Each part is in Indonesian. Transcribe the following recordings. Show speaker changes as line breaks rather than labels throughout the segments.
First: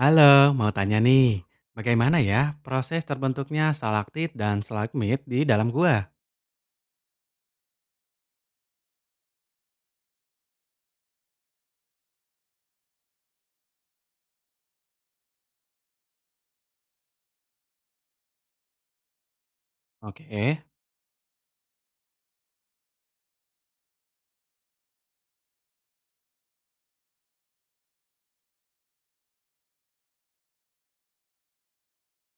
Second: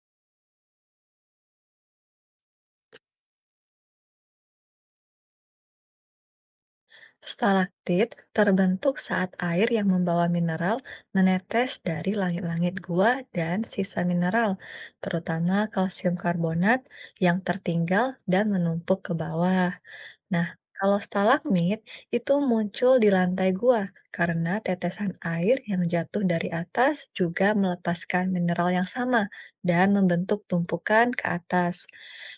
Halo, mau tanya nih, bagaimana ya proses terbentuknya stalaktit dan stalagmit di dalam gua?
Stalaktit terbentuk saat air yang membawa mineral menetes dari langit-langit gua dan sisa mineral, terutama kalsium karbonat yang tertinggal dan menumpuk ke bawah. Nah,
Oke,
kalau stalagmit itu muncul di lantai gua karena tetesan air yang jatuh dari atas juga melepaskan mineral yang sama dan membentuk tumpukan ke atas.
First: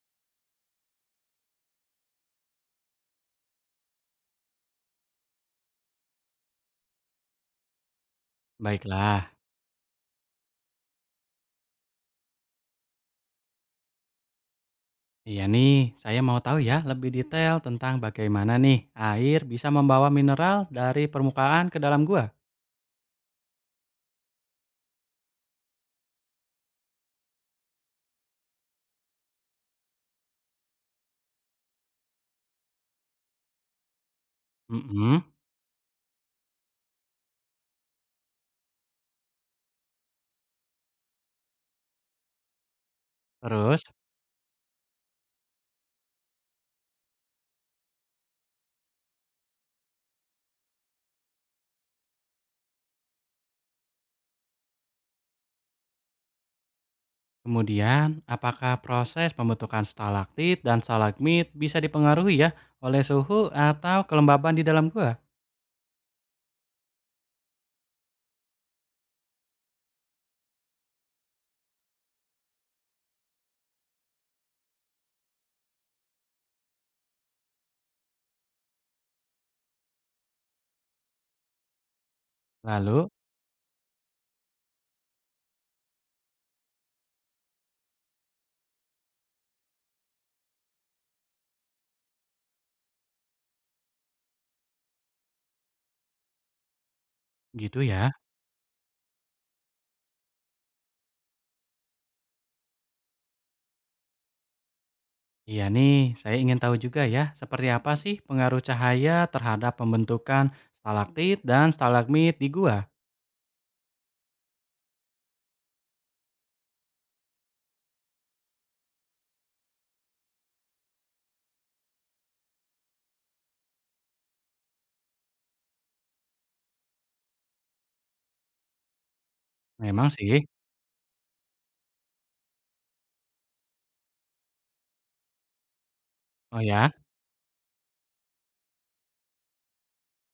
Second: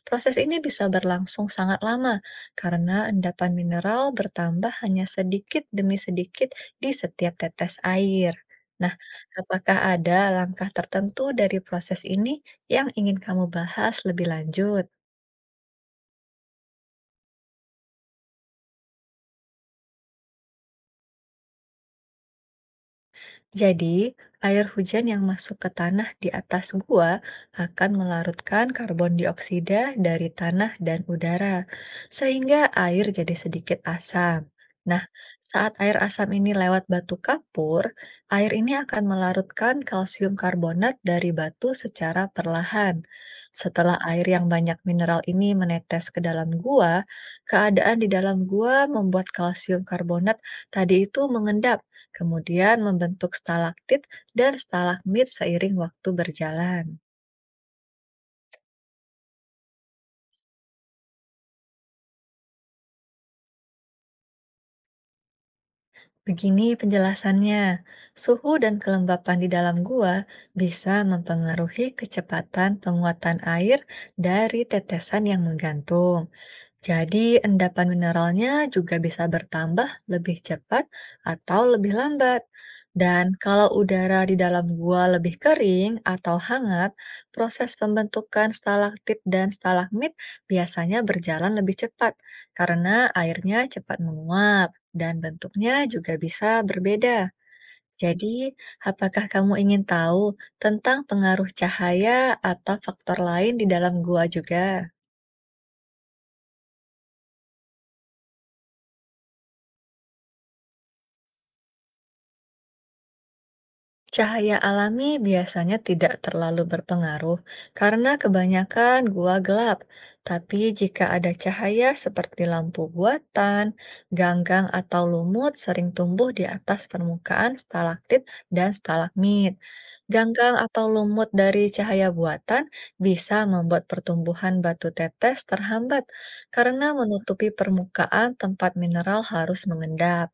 Proses ini bisa berlangsung sangat lama karena endapan mineral bertambah hanya sedikit demi sedikit di setiap tetes air. Nah,
baiklah.
apakah ada langkah tertentu dari proses ini yang ingin kamu bahas lebih lanjut?
Iya nih, saya mau tahu ya lebih detail tentang bagaimana nih air bisa membawa mineral dari permukaan ke dalam gua.
Jadi, air hujan yang masuk ke tanah di atas gua akan melarutkan karbon dioksida dari tanah dan udara, sehingga air jadi sedikit asam. Nah,
Mm-mm.
saat air asam ini lewat batu kapur, air ini akan melarutkan kalsium karbonat dari batu secara perlahan.
Terus,
Setelah air yang banyak mineral ini menetes ke dalam gua, keadaan di dalam gua membuat kalsium karbonat tadi itu mengendap kemudian membentuk stalaktit dan stalagmit seiring waktu berjalan.
kemudian apakah proses pembentukan stalaktit dan stalagmit bisa dipengaruhi ya oleh suhu atau kelembaban di dalam gua?
Begini penjelasannya, suhu dan kelembapan di dalam gua bisa mempengaruhi kecepatan penguatan air dari tetesan yang menggantung. Jadi, endapan mineralnya juga bisa bertambah lebih cepat atau lebih lambat.
Lalu,
Dan kalau udara di dalam gua lebih kering atau hangat, proses pembentukan stalaktit dan stalagmit biasanya berjalan lebih cepat karena airnya cepat menguap dan bentuknya juga bisa berbeda.
gitu ya.
Jadi, apakah kamu ingin tahu tentang pengaruh cahaya atau faktor lain di dalam gua juga?
Iya nih, saya ingin tahu juga ya, seperti apa sih pengaruh cahaya terhadap pembentukan stalaktit dan stalagmit di gua?
Cahaya alami biasanya tidak terlalu berpengaruh karena kebanyakan gua gelap. Tapi jika ada cahaya seperti lampu buatan, ganggang atau lumut sering tumbuh di atas permukaan stalaktit dan stalagmit.
Memang sih.
Ganggang atau lumut dari cahaya buatan bisa membuat pertumbuhan batu tetes terhambat
Oh
karena
ya,
menutupi permukaan tempat mineral harus mengendap.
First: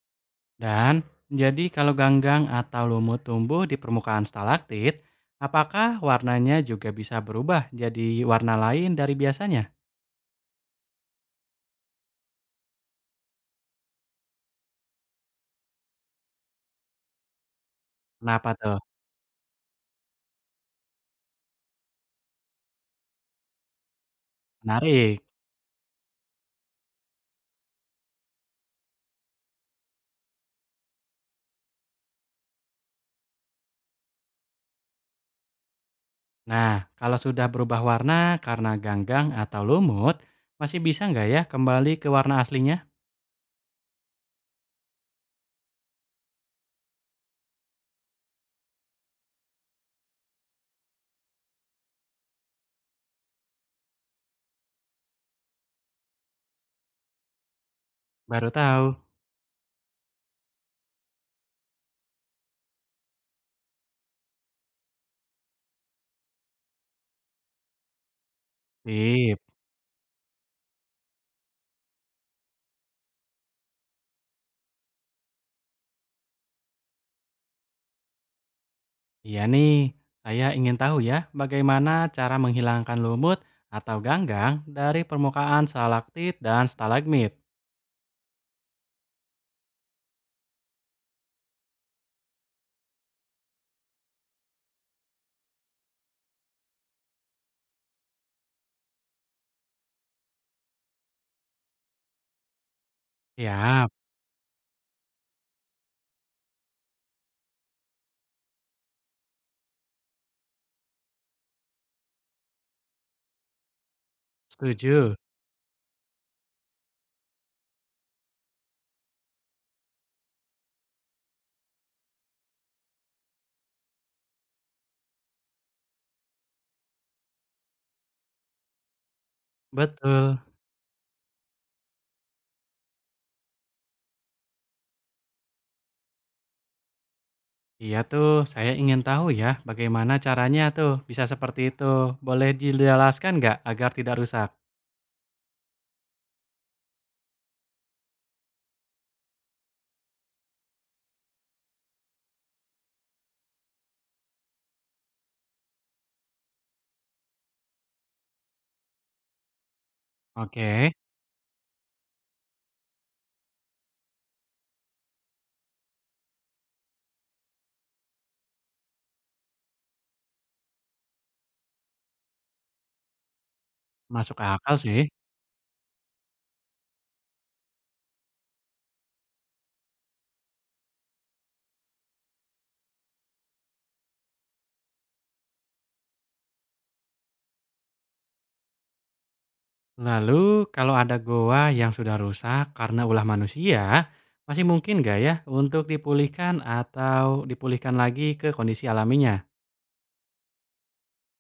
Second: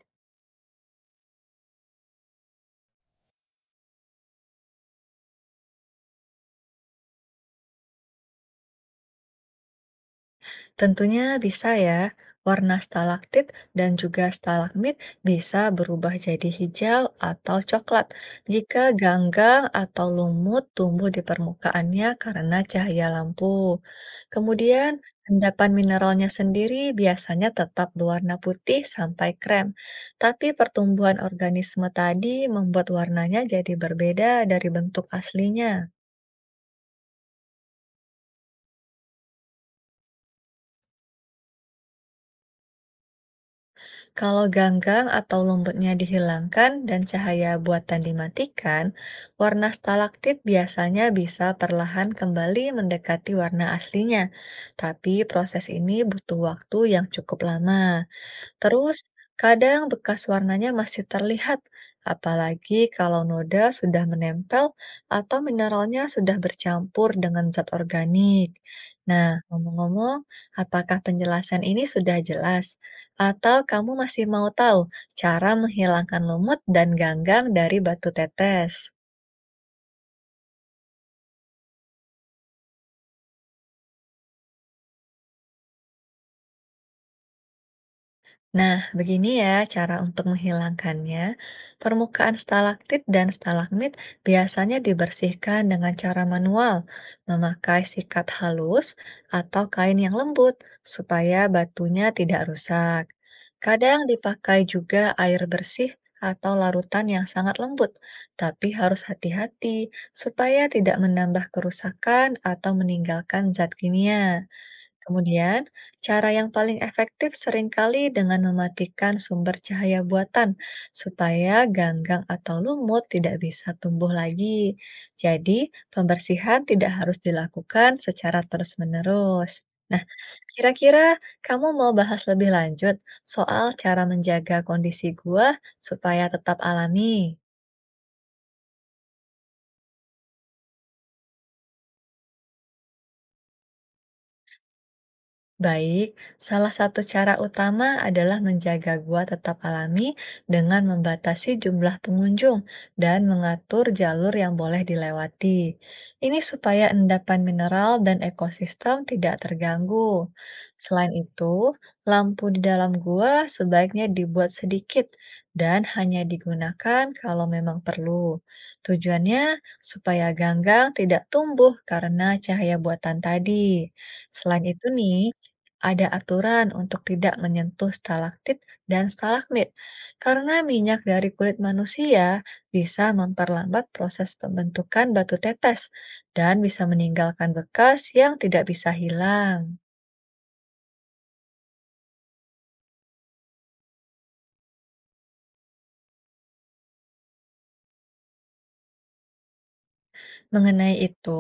dan jadi kalau ganggang atau lumut tumbuh di permukaan stalaktit, apakah warnanya juga bisa berubah jadi warna lain dari biasanya?
Tentunya bisa ya. Warna stalaktit dan juga stalagmit bisa berubah jadi hijau atau coklat
Kenapa tuh?
jika ganggang atau lumut tumbuh di permukaannya karena cahaya lampu. Kemudian,
Menarik.
endapan mineralnya sendiri biasanya tetap berwarna putih sampai krem, tapi pertumbuhan organisme tadi membuat warnanya jadi berbeda dari bentuk aslinya.
Nah, kalau sudah berubah warna karena ganggang atau lumut, masih bisa nggak ya kembali ke warna aslinya?
Kalau ganggang atau lumpurnya dihilangkan dan cahaya buatan dimatikan, warna stalaktit biasanya bisa perlahan kembali mendekati warna aslinya. Tapi proses ini butuh waktu yang cukup lama.
Baru tahu.
Terus, kadang bekas warnanya masih terlihat, apalagi kalau noda sudah menempel atau mineralnya sudah bercampur dengan zat organik. Nah,
Sip.
ngomong-ngomong, apakah penjelasan ini sudah jelas? Atau kamu masih mau tahu cara menghilangkan lumut dan ganggang dari batu tetes?
Iya nih, saya ingin tahu ya bagaimana cara menghilangkan lumut atau ganggang dari permukaan stalaktit dan stalagmit.
Nah, begini ya cara untuk menghilangkannya. Permukaan stalaktit dan stalagmit biasanya dibersihkan dengan cara manual, memakai sikat halus atau kain yang lembut supaya batunya tidak rusak.
Siap,
Kadang dipakai juga air bersih atau larutan yang sangat lembut, tapi harus hati-hati supaya tidak menambah kerusakan atau meninggalkan zat kimia.
setuju.
Kemudian, cara yang paling efektif seringkali dengan mematikan sumber cahaya buatan supaya ganggang atau lumut tidak bisa tumbuh lagi. Jadi, pembersihan tidak harus dilakukan secara terus-menerus. Nah,
Betul.
kira-kira kamu mau bahas lebih lanjut soal cara menjaga kondisi gua supaya tetap alami?
Iya tuh, saya ingin tahu ya bagaimana caranya tuh bisa seperti itu. Boleh dijelaskan nggak agar tidak rusak?
Baik, salah satu cara utama adalah menjaga gua tetap alami dengan membatasi jumlah pengunjung dan mengatur jalur yang boleh dilewati. Ini supaya endapan mineral dan ekosistem tidak terganggu.
Oke,
Selain itu, lampu di dalam gua sebaiknya dibuat sedikit dan hanya digunakan kalau memang perlu. Tujuannya supaya ganggang tidak tumbuh karena cahaya buatan tadi.
masuk
Selain
akal
itu
sih.
nih, ada aturan untuk tidak menyentuh stalaktit dan stalagmit, karena minyak dari kulit manusia bisa memperlambat proses pembentukan batu tetes dan bisa meninggalkan bekas yang tidak bisa hilang.
Lalu kalau ada goa yang sudah rusak karena ulah manusia, masih mungkin nggak ya untuk dipulihkan atau dipulihkan lagi ke kondisi alaminya?
Mengenai itu,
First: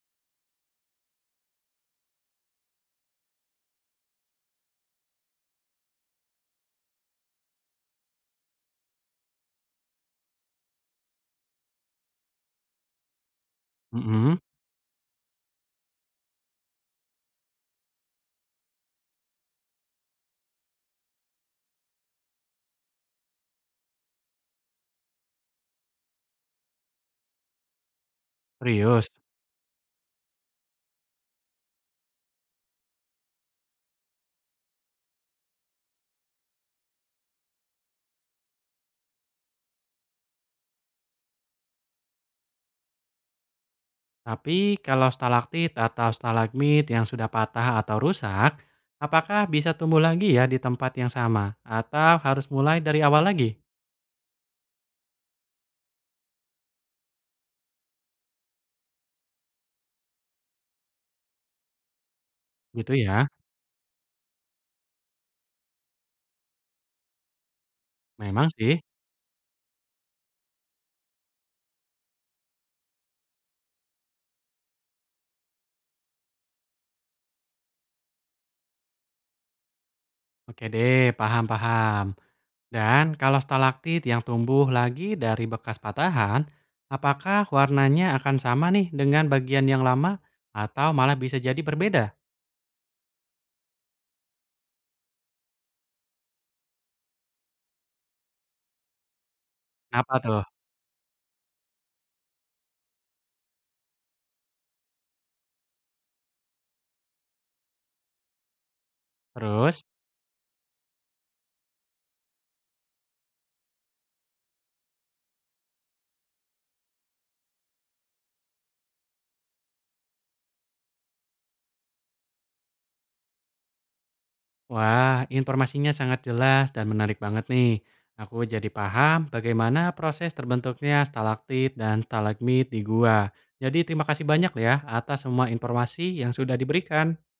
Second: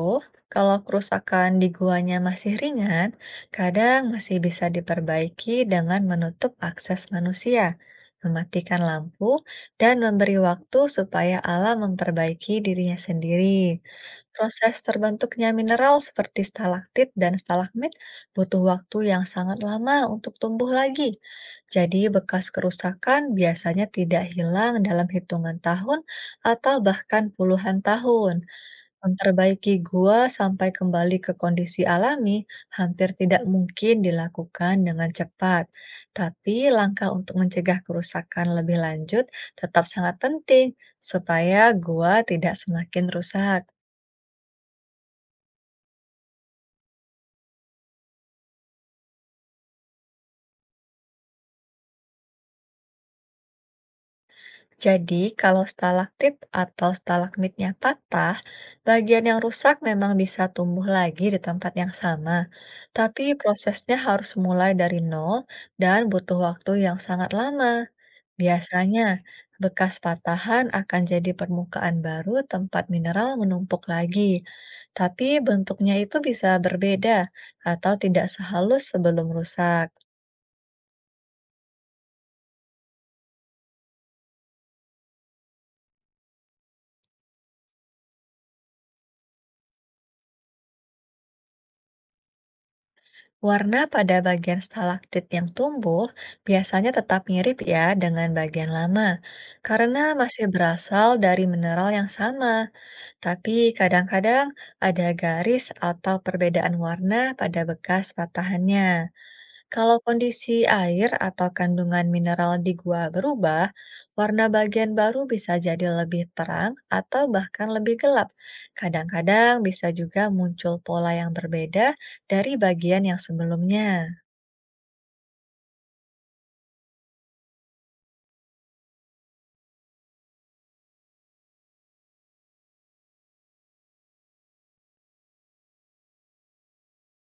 kalau kerusakan di guanya masih ringan, kadang masih bisa diperbaiki dengan menutup akses manusia, mematikan lampu, dan memberi waktu supaya alam memperbaiki dirinya sendiri.
Mhm,
Proses terbentuknya mineral seperti stalaktit dan stalagmit butuh waktu yang sangat lama untuk tumbuh lagi. Jadi, bekas kerusakan biasanya tidak hilang dalam hitungan tahun atau bahkan puluhan tahun.
serius?
Memperbaiki gua sampai kembali ke kondisi alami hampir tidak mungkin dilakukan dengan cepat, tapi langkah untuk mencegah kerusakan lebih lanjut tetap sangat penting supaya gua tidak semakin rusak.
Tapi kalau stalaktit atau stalagmit yang sudah patah atau rusak, apakah bisa tumbuh lagi ya di tempat yang sama? Atau harus mulai dari awal lagi?
Jadi, kalau stalaktit atau stalagmitnya patah, bagian yang rusak memang bisa tumbuh lagi di tempat yang sama,
Gitu ya?
tapi prosesnya harus mulai dari nol dan butuh waktu yang sangat lama.
Memang sih.
Biasanya, bekas patahan akan jadi permukaan baru tempat mineral menumpuk lagi, tapi bentuknya itu bisa berbeda atau tidak sehalus sebelum rusak.
Oke deh, paham-paham. Dan kalau stalaktit yang tumbuh lagi dari bekas patahan, apakah warnanya akan sama nih dengan bagian yang lama? Atau malah bisa jadi berbeda?
Warna pada bagian stalaktit yang tumbuh biasanya tetap mirip ya dengan bagian lama, karena
Apa tuh?
masih berasal dari mineral yang sama, tapi kadang-kadang ada garis atau perbedaan warna pada bekas patahannya.
Terus?
Kalau kondisi air atau kandungan mineral di gua berubah, warna bagian baru bisa jadi lebih terang atau bahkan lebih gelap. Kadang-kadang bisa juga muncul pola yang berbeda dari bagian yang sebelumnya.
Wah, informasinya sangat jelas dan menarik banget nih. Aku jadi paham bagaimana proses terbentuknya stalaktit dan stalagmit di gua. Jadi terima kasih banyak ya atas semua informasi yang sudah diberikan.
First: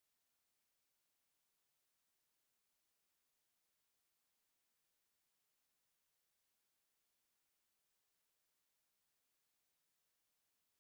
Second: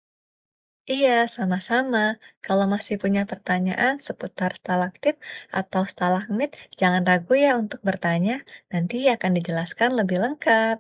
Iya, sama-sama. Kalau masih punya pertanyaan seputar stalaktit atau stalagmit, jangan ragu ya untuk bertanya. Nanti akan dijelaskan lebih lengkap.